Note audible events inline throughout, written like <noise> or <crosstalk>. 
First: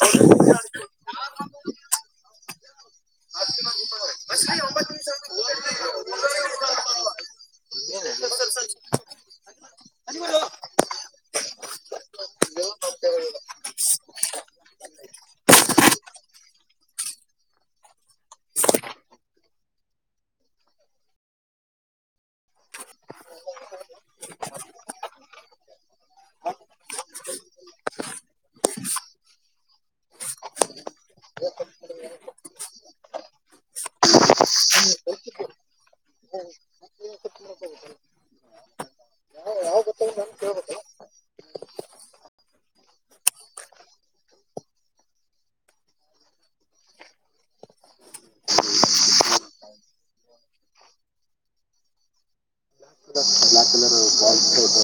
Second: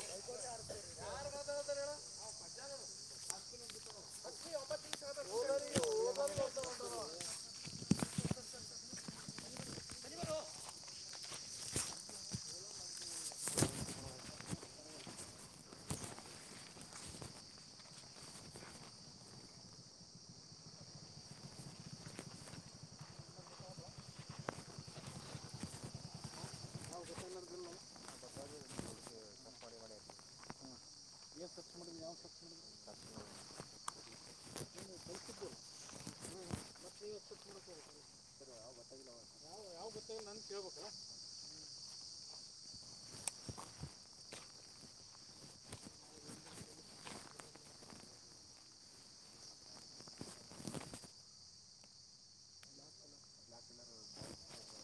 ಹ ಅದು ಮ ಏನ್ ಸ ಮಾಡಿಲ್ಲ ಯಾವ್ ಸ ಮಾಡ ಗೊತ್ತ ಯಾವ ಗೊತ್ತ ನ ಕೇಳ್ಬೇಕಲ್ಲ ಬ್ಲಾಕ್ ಕಲರ್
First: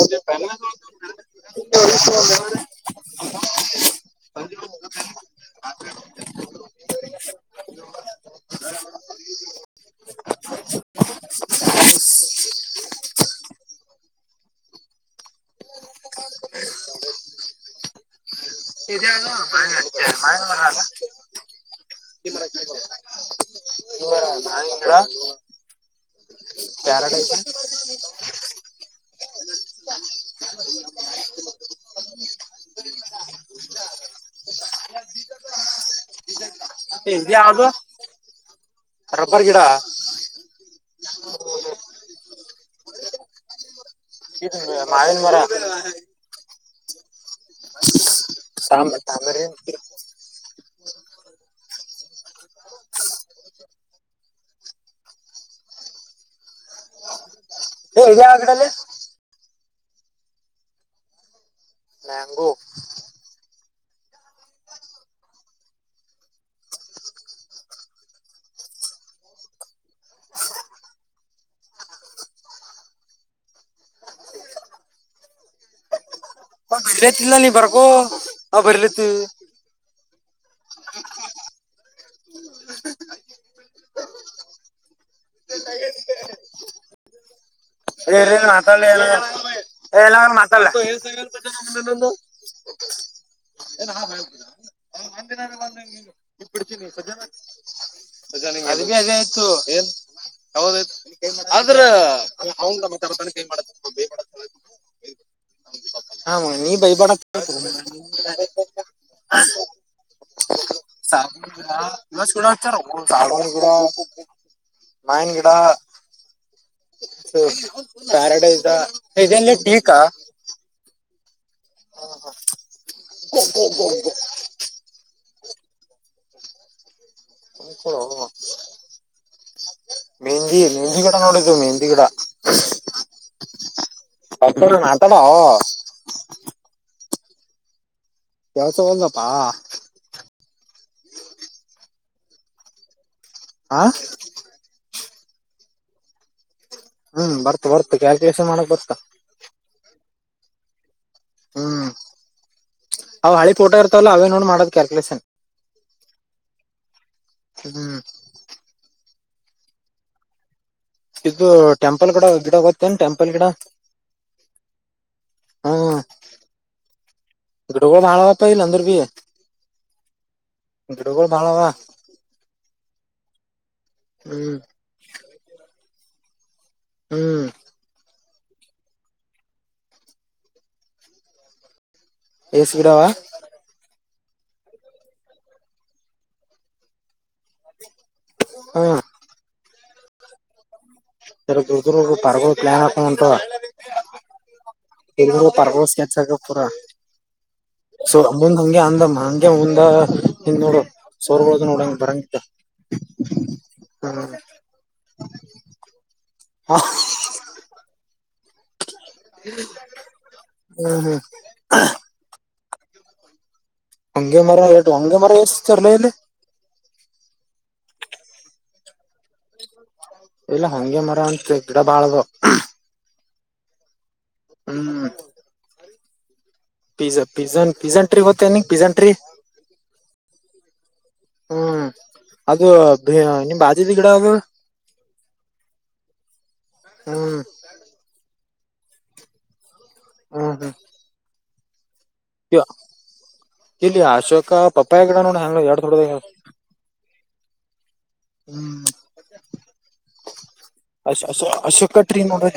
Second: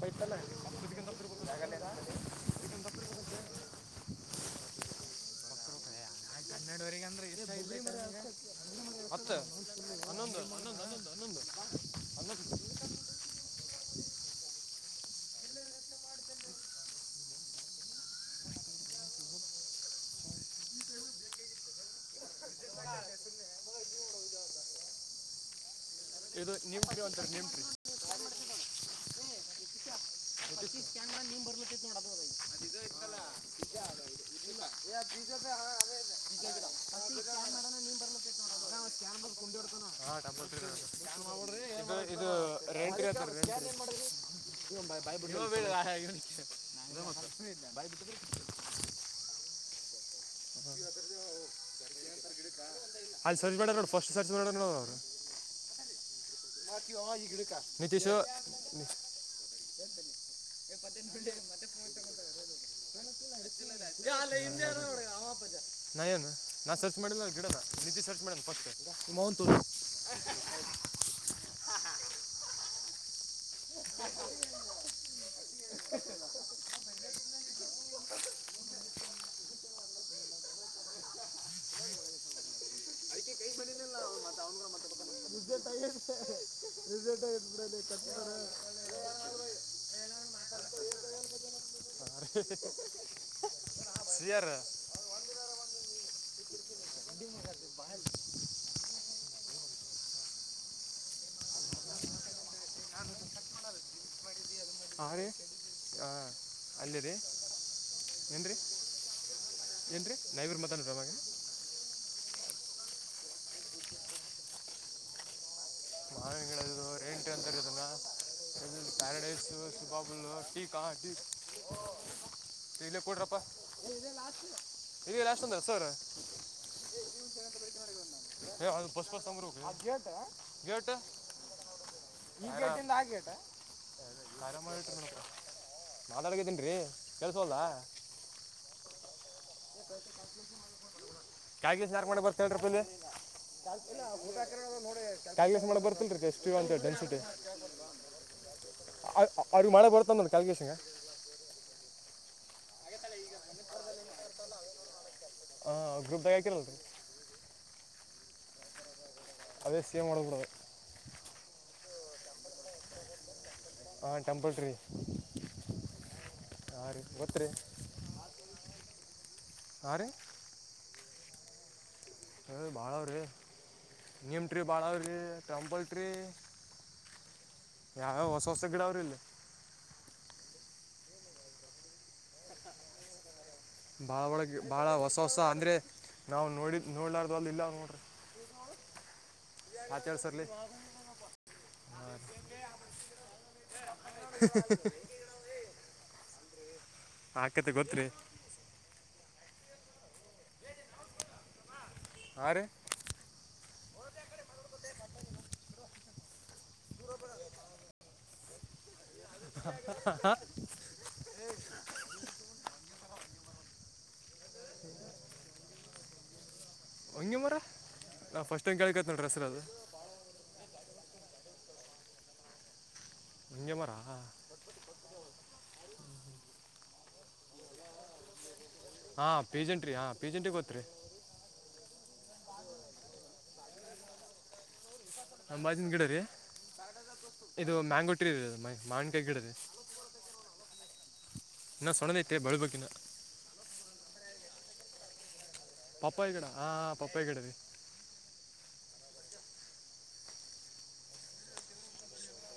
ಬ ಇತಲ್ಲಕ್ಕ ದ ಜಾಗಲ್ಲಾ ದ ಹನ್ನೆರಡವರೆಗೆ ಅಂದ್ರೆ ಇ ಇ ಹತ್ತು ಒೊಂದುೊಂದು ಹೊಂದು ಹೊಂದು ಗಿಡ ಇದು ನಿಮಗೆ ಒಂತಾರೆ ಪ್ಯಾರಡೈಸ್ ನೆಮಪಿ ಜ ಹ ಮಾಡ ನೀ್ ಬರ್ಲ <inaudible> ಕ್ಯಾನ್ ರಬ್ಬರ್ ಗಿಡ ಕುೊಂಡಿ ಇತ ಇ ರೆಂಟ್ತ್ರ ಇದು ಹ ಬಾಯ ಮಾವಿನ ಮರ ಬಿುಡಿ ನ ಬ ಬಿ ಸಾ ಸಾಾಮ ಸರ್ಚ್ ಮಾಡ ನೋ ಫಸ್ಟ್ ಸರ್ಚ್ ಮಾಡ ನೋಡ ಮ ತ ಸ ಇದು ಯಾವ ಗಿಡಲೆ ಮ್ಯಾಂಗೋ ನಾ ಏನು ನಾನ್ ಸರ್ಚ್ ಮಾಡಿಲ್ಲ ಗಿಡನ ನಿಜ ಸರ್ಚ್ ಮಾಡ ಫಸ್ ನಿಮ್ಮ ಹ ಬರ್ಲತಿಲ್ಲ ನೀ ಬರ್ಕೋ ಆ ಬರ್ಲತಿ ಬ್ರ ಮಾತಾಡ್ಲಿ ಚಟ್ಟರ ನದು ಎಲ್ಲ ಹಾನ್ ಸಿ ಆರ್ ಹೇಳ್ತ ಜಜೌ್್ರ ಮತ ಹಾಂ ರೀ <unintelligible> ಹಾ ನೀ ಅಲ್ಲಿ ಭೈಯಬಾಡ ರೀ ಎಪ್ <unintelligible> ಏನ್ರಿ ನವರು ಮಾತ ಮಸ್ತ್ ಗಿಡ ಹಚ್ಚಾರೋಪ ಸಾಗವಾನಿ ಗಿಡಾ, ಮಾವಿನಕಾಯಿ ಗಿಡಾ, ಮಾವಿನ ಗಿಡ ಇದು ಪ್ಯಾರಾಡೈಸ್, <unintelligible> ಲ್ಲ ಕೊಡ <unintelligible> <inaudible> ಮೆಂದಿ ಮೆಹಂದಿ ಗಿಡಾ ನೋಡು ಮೆಹಂದಿ ಗಿಡಾ ಈ <unintelligible> <unintelligible> ಮಾತಾಡೊ ಮಾತಾಡಕತ್ತೇನ್ರಿ ಕೇಳಸ್ವಲತ್ತಾ. ಕೆಳಸವ ಲ್ಲದಪ್ಪಾ ಕಾಗಿ ಸಾರ್ ಮಾಡಕ್ ಬರ್ತೈತೆ <unintelligible> <unintelligible> ಹಾ ಕಾಗ್ಲೆೇಸ್ ಮಾಡ ಬರ್ತಲ್ರಿ ಎಷ್ಟ <unintelligible> ಹ್ಮ್ ಬರ್ತ ಬರ್ತ ಕ್ಯಾಲ್ಕುಲೇಷನ್ ಮಾಡಕ್ ಬರ್ತ ಮತ್ತಂದ ಕಲ್ಗೆೇಶಂಗ ಹ್ಮ್ ಅವ್ ಹಳಿ ಫೋಟೋ ಇರ್ತವಲ್ಲ ಅವೇ ನೋಡ್ ಮಾಡೋದ್ ಕ್ಯಾಲ್ಕುಲೇಷನ್ ಹಾ ಗ್ರೂಪ್ ಗ ಹಾಕಿರಲ್ರಿ ಹ್ಮ್ ಅದೇ ಸೆಮ್ ಮಾಡಬಿಡದು ಇದು ಟೆಂಪಲ್ ಗಿಡ ಗಿಡ ಗೋಗ್ತನ್ ಟೆಂಪಲ್ ಗಿಡಾ ಹಾ ಟೆಂಪಲ್ ಟ್ರೀ ಹಾಂ ರೀ ಗೊತ್ತು ರೀ ಗಿಡಗೋಳ ಬಾಳ ಅದಾವತ್ ಅಂದ್ರು ಬಿ ಹಾಂ ರೀ ಗಿಡಗಳು ಬಾಳ ಆವಾ ಬಾಳ ಅವರಿ ನಿಮ್ ಹ್ಮ್ ಟ್ರಿ ಬಾಳ ಟಂಪಲ್ ಟ್ರಿ ಹ್ಮ್ ಹ ಹೊಸ ಹೊಸ ಗಿಡ ಅವರ ಅಲ್ಲಿ ಎ ಸಿ ಗವ ಬಾಳ ಒಳಗೆ ಬಹಳ ಹೊಸ ಹೊಸ ಅಂದ್ರೆ ನಾವು ನೋಡಿ ನೋಡ್ಲಾರದ ಅಲ್ಲಿ ಇಲ್ಲ ನೋಡ್ರಿ ಹಾ <unintelligible> ಸರ ದರು ದೂರ ಪಾರ್ಗ ಪ್ಲಾನ್ ಆಕಂಟ ಎಲ್ಲಿ ಪಾರ್ಗಗೋಳ ಪೂರಾ ಆಕತೆ ಗೊತ್ತ್ರಿ ಸೊ ಮುಂದ್ ಹಗೆ ಅಂದಮ್ಮ ಹಗೆ ಹಂಗ್ ನೋಡು ಸೋರ್ ನೋಡಂಗ ಬರ ಹಾಂ ರೀ ಹ್ಮ ಹ ಹ್ಮ ಹ್ಮ್ ಹಂಗಗೆ ಮರ ಹಂಗಗೆ ಮರ ಎಷ್ಟ ಚರ್ಲ ಇಲ್ಲ ಹಂಗಿ ಮರ ನಾ್ ಫಸ್ಟ್ ಟೈಮ್ ಕೇಳ್ಕ ಇಲ್ಲ ಹಂಗೆ ಮರ ಅನ್ಿಸಬೇಕು ಎಡ ಬಾಳವ ನಿಂಜ ಮರಾ ಹ್ಮ್ ಪಿಜ ಪಿ್ಜ ಪಿ್ಜ ಟ್ರಿ್ತ ನೀ ಹಾ ಪಜೆಂಟ್ರಿ ಹಾ ಪಿಜೆಂಟಿ ಗೊತ್ತ ತ್ರೇ ಹ್ಮ್ ಅದು ನಿಮ್ ಬಾದಿದ ಗಿಡ ಅದು ಅಂಬಾಜಿನ ಗಿಡ ರೀ ಹ್ಮ್ ಇದು ಮ್ಯಾಂಗೋ ಟಿ ಇದು ಮ್ಮ ಮಾಣಕಾಯಿ ಗಿಡದೆ ಹ್ಮ್ ಹ್ಮ್ ಇನ್ನ ಸೊಣ್ಣದೈತೆ ಬೆಳ್ಬೇಕಕಿನ ಾ ಪಪ್ಪಪ ಎಗಡಾನ ಎರಡು ೊಡೋದದು ಪಪ್ಪೇಗಡರಿ ಹ್ಮ ಅಶೋಕಟ್ರನ್ ಮ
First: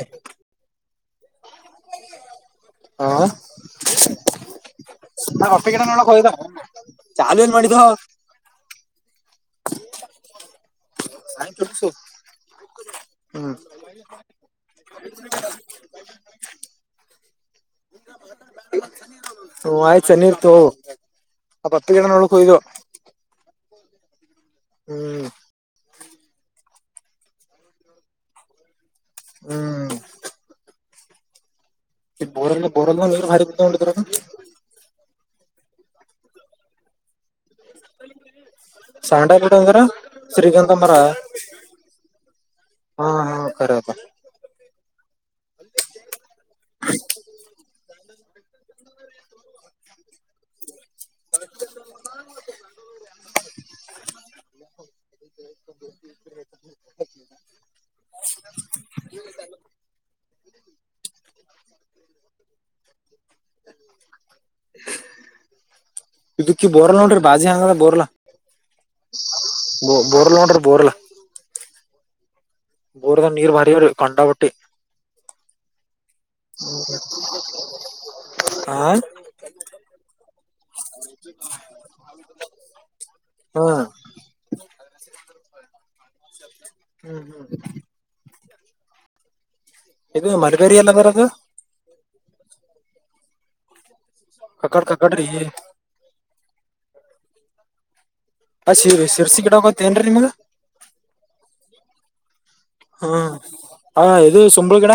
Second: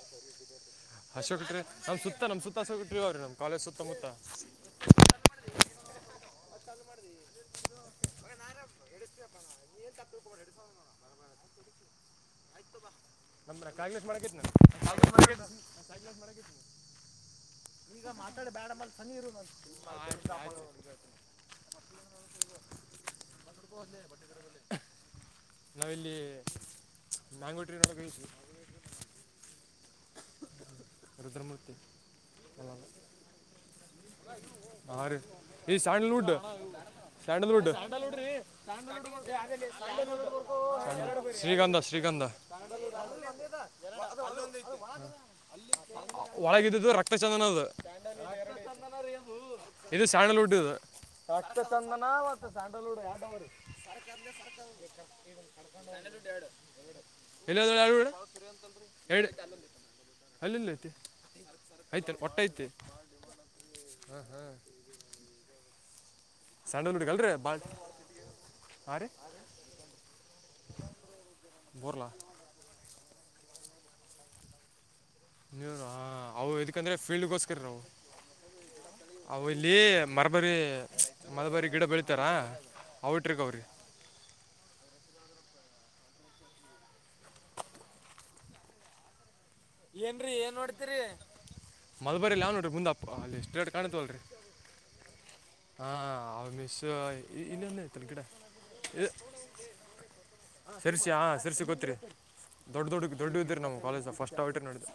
ಹಶೋಕಿದ್ರೆ ನಮ್ ಸುತ್ತ ನಮ್ ಸುತ್ತ ಬಿಟವೀ ಹ ನಮ್ ಕಾಲೇಜ್ ಸುತ್ತಂಗುತ್ತ ಚಾಲೂ ಏನ್ ಮಾಡಿದ್ದ ಎ ನೀನು ತತ್ತುಡ ಸಾಯಂ ಹ್ಮ್ ಕಲೆ ಮಾಡಕತ್ನ ಮಾಡಕನ ಈಗ ಮಾತಾಡ ಬೇಡಮ್ಮಲ್ಲಿ ಸನಿ ಇರು ನ ಹ್ಮ್ ಆಯ್ತು ಸರ್ ನೀರ್ ತಗೋ ಆ ಪಪ್ಪಿ ಗಿಡ ನೋಡಕ್ ಹೋಗಿದ್ವು ಹದ ಹ್ಮ್ ನಾವಿಲ್ಲಿ ನಂಗಟ್ರ ಹ್ಮ್ ರುದ್ರಮೂರ್ತಿ ಬೋರಲ್ ಬೋರ ಭಾರಿರ ಹ ರ ಈ ಸೈಂಡಲ್ುಡ್ ಸ್ಯಾಂಡಲ್ವುಡ್ ಸ್ಯಾಂಡಲ್ ವುಡ್ ಅಂದ್ರ ಶ್ರೀಗಂಧ ಮರ ಶ್ರೀಗಂಧ ಶ್ರೀಗಂಧ ಹಾ ಹಾ ಕರೆ ಅದ ಒಳಗಿದ್ದಿದ್ದು ರಕ್ತ ಚಂದನದು ಇದು ಸ್ಯಾಂಡಲ್ವುಡ್ ಇದು ಅಟ್ಟ ಚಂದ ನ ಆತ ಸಲು ಆಡವರಿ ಎಲ್ಲಿ ಎರಡು ಅಲ್ಲಿಲ್ಲ ಐತಿ ಐತ ಹೊಟ್ಟ ಐತಿ ಹಾ ಹಾ ಇದಕ್ಕ ಬೋರ್ಲ್ ನೋಡ್ರಿ ಬಾಜಿ ಹಂಗದ ಬೋರ್ಲ ಹಾಂ ರೀ ಬ ಬೋರ್ಲ್ ನೋಡ್ರಿ ಬೋರ್ಲ ಬರ್ಲ ಬೂರದ ನೀರು ಭರರ ಕಂಡಾವಟ್ಟೆ ನೀವರು ಹಾ ಅವು ಇದದಕಂದ್ರೆ ಫೀಲ್ಡ್ಗೋಸ್ಕರಾವು ಆ ಅವು ಇಲ್ಲಿ ಮರಬರಿ ಮರಬರಿ ಗಿಡ ಬೆಳತಾರಾ ಅವಟ್ರಕ ಅವ್ರೀ ಹಾ ಹ್ಮ್ ಹ್ಮ್ ಇದು ಏನ್ರೀ ಏನ್ ಮಲ್ಬೇರಿ ಎಲ್ಲ ನೋಡ್ತಿರಿ ಅದರ ಅದು ಮದಬರಿಲ್ಲಾವ ನೋಡ್ರಿ ಮುಂದಪ್ಪ ಅ ಎಷ್ಟ ಎರಡ್ ಕಾಣ್ತವಲ್ರರಿ ಕಕಡ್ ಕಕಡ್ರಿ ಹಾ ಹ ನಿಶ್ಯ ಈ ಇಲ್ಲನ್ನ ಗಿಡ ಆ ಶಿರ್ ಇ ಶಿರ್ಸಿ ಗಿಡ ಗೊತ್ತೇನ್ರಿ ನಿಮಗ ಶರ್ಸಿ ಹ ಸರ್ಸಿ ಕೊತ್ರಿ ದೊಡ್ಡ ದೊಡ್ಡ ದೊಡ್ಡ ಹ್ಮ್ ಇದರಿ ನಮ್ ಹಾ ಕಾಲೇಜ್ ಫಸ್ಟ್ ಇದು ಟಟರ್ ನೋಡ ಸುಂಬಳ ಗಿಡ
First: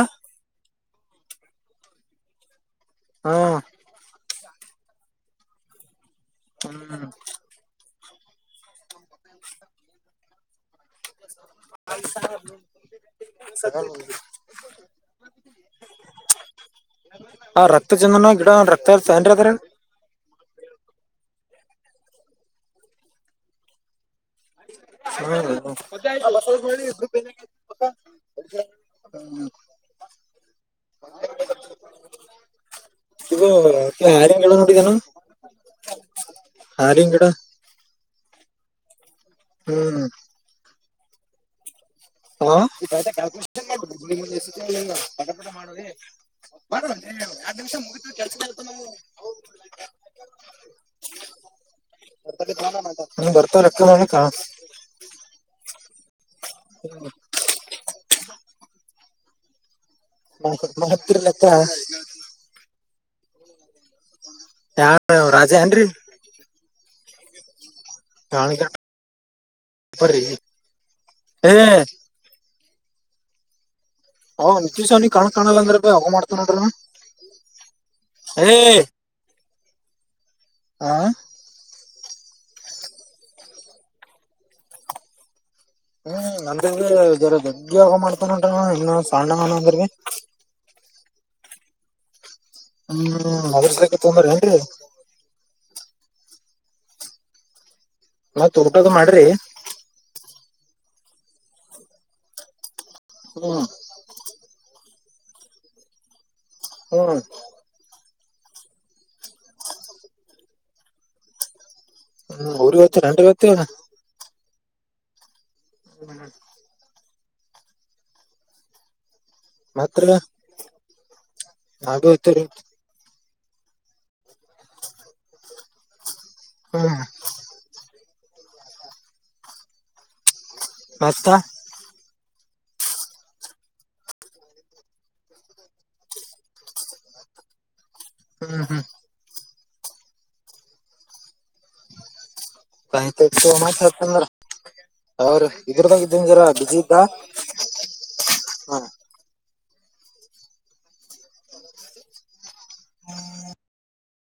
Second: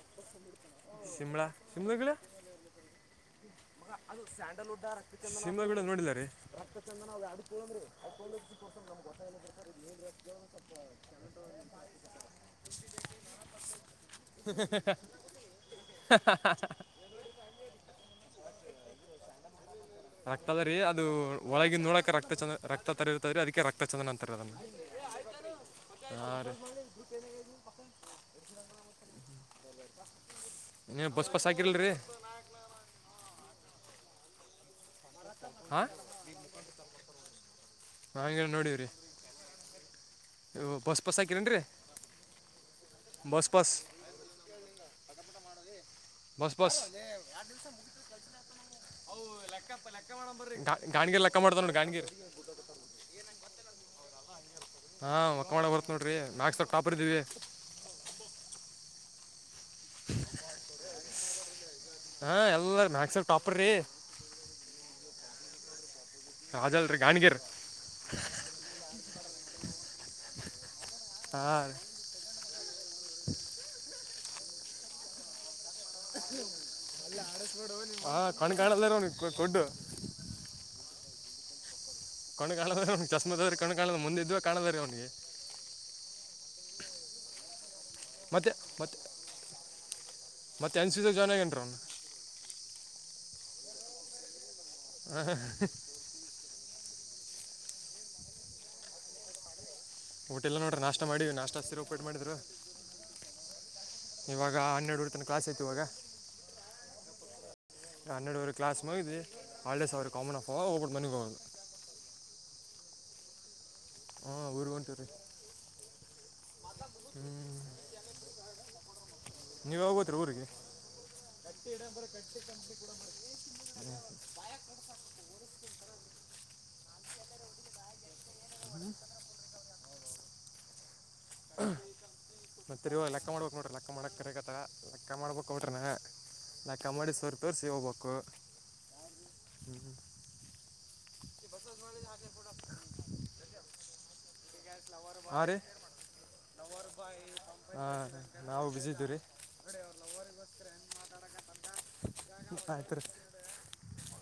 ಶಿಮಳಾ ಶಿಮ ಕಲ್ಲ <inaudible> ಹ್ಮ್ ಮ ಅದು ಸ್ಯಾಂಡಲ್ುಡ್ ಸಿಂಹ ಬೀಡ ನೋಡಿದಿದ್ದಾರೆ ರಕ್ತ ಹ್ಮ್ ಚಂದನ ಅವ ಅಡ್ಕಳಂದ್ರಿ ಅಕ ನಮ್ ಹೊಸ ಸ್ಪ <inaudible> ಆ ರಕ್ತ ಚಂದನ ರಕ್ತನ್ದ್ರ ಒಳಗ ನೋಡಕ ರಕ್ತಂದ ರಕ್ತ ತ ಇರುತ ಅದಕ್ಕೆಕ್ತಂದ ತ್ತ ಹಾ ಯ ನೀ ಬಸ್ಪಾ ಸೈಕಲ್ ರ ಯಾರಂಗ ಹೇಳೋ ನೋಡಿದಾನನು ಹ ರಂಗಿಡ <unintelligible> <inaudible> <inaudible> <unintelligible> ಬಸ್ ಬಸ್ <inaudible> <inaudible> ಬಸ್ ಬಸ್ <inaudible> <inaudible> ಹಂಗ್ ಬರ್ತಾವ <inaudible> <unintelligible> ಹಾಂ ಲೆಕ್ಕ ಮಾಡೋ ಬರ್ತ ನೋಡ್ರಿ <unintelligible> <unintelligible> ಹಾಂ ಎಲ್ಲರೂ <inaudible> <inaudible> ಯಾರ ರಾಜಾ ಏನ್ರೀ. <inaudible> <inaudible> <inaudible> ಏ <inaudible> <inaudible> ನೋಡ್ರಿ ಏ ಹಾ <inaudible> ಕಣ್ ಕಾಣದ್ರೆ ಅವ್ ಚಸ್ಮತ್ದವ್ರೀ ಕಣಲಾ ಕಾಣದ ಮುಂದೆ ಇದ್ವ ಕಾಣೋದ್ರೀ ಅವ್ನಿಗೆ. <inaudible> ಮತ್ತೆ ಮತ್ತೆ <inaudible> <unintelligible> ಹ್ಮ್ ಅವ್ರಕ್ಕೆ ತೊಂದ್ರ ಏನ್ರಿ. <inaudible> ನಾವ ತುರ್ಟದ ಮಾಡ್ರಿ. <unintelligible> <inaudible> ಇವಾಗ ಹನ್ನೆರಡುುವರು ತನ ಕ್ಲಾಸ್ ಐತಿ ಇವಾಗ. <inaudible> ಹನ್ನೆರಡು ಕ್ಲಾಸ್ ಇ ಹಾಲಿಡೇಸ್ ಅವರು ಕಾಮನ್ ಆಫ ಓಪ ಬಿ. <inaudible> <unintelligible> <unintelligible> <unintelligible> ನೀವ ಮತ್ರಿ ಯಾವೋತ್ರರಿ ಊರಿಗೆ. ನಾವೇ ಹೋಗ್ತೀವ್ರಿ <unintelligible> <inaudible> ಮ ಬತ ಮತ್ತ ತಿ ಲೆಕ್ಕ ಮಾಡ್ಬೇಕಕ್ ನೋಡ್ರಿ ಲೆಕ್ಕ ಮಾಡಕ್ ಕರಗತ್ತ ಲೆಕ್ಕ ಮಾಡ್ಬೇಕಕ್ ಹೊಟ್ರಿ ಲೆಕ್ಕ ಮಾಡಿ ಸವರ್ ತೋರ್ಸಿ ಹೋಗ್ಬೇಕು ಹ್ಮ್ ಹ್ಮ್ <inaudible> ಆಯ್ತಯ್ತ್ಯೋ ಮಾತಾಡ್ತಂದ್ರ ಅವ್ರ ಹಾಂ ರೀ ಇದ್ರದಾಗ ಇದ್ದನ್ರ ಬಿಜಿ ಇದ್ದ ಹಾ ಲ್ಲೋಸ್ಕ ಹೆಂಗ ಮಾತಾಡತ್ <unintelligible>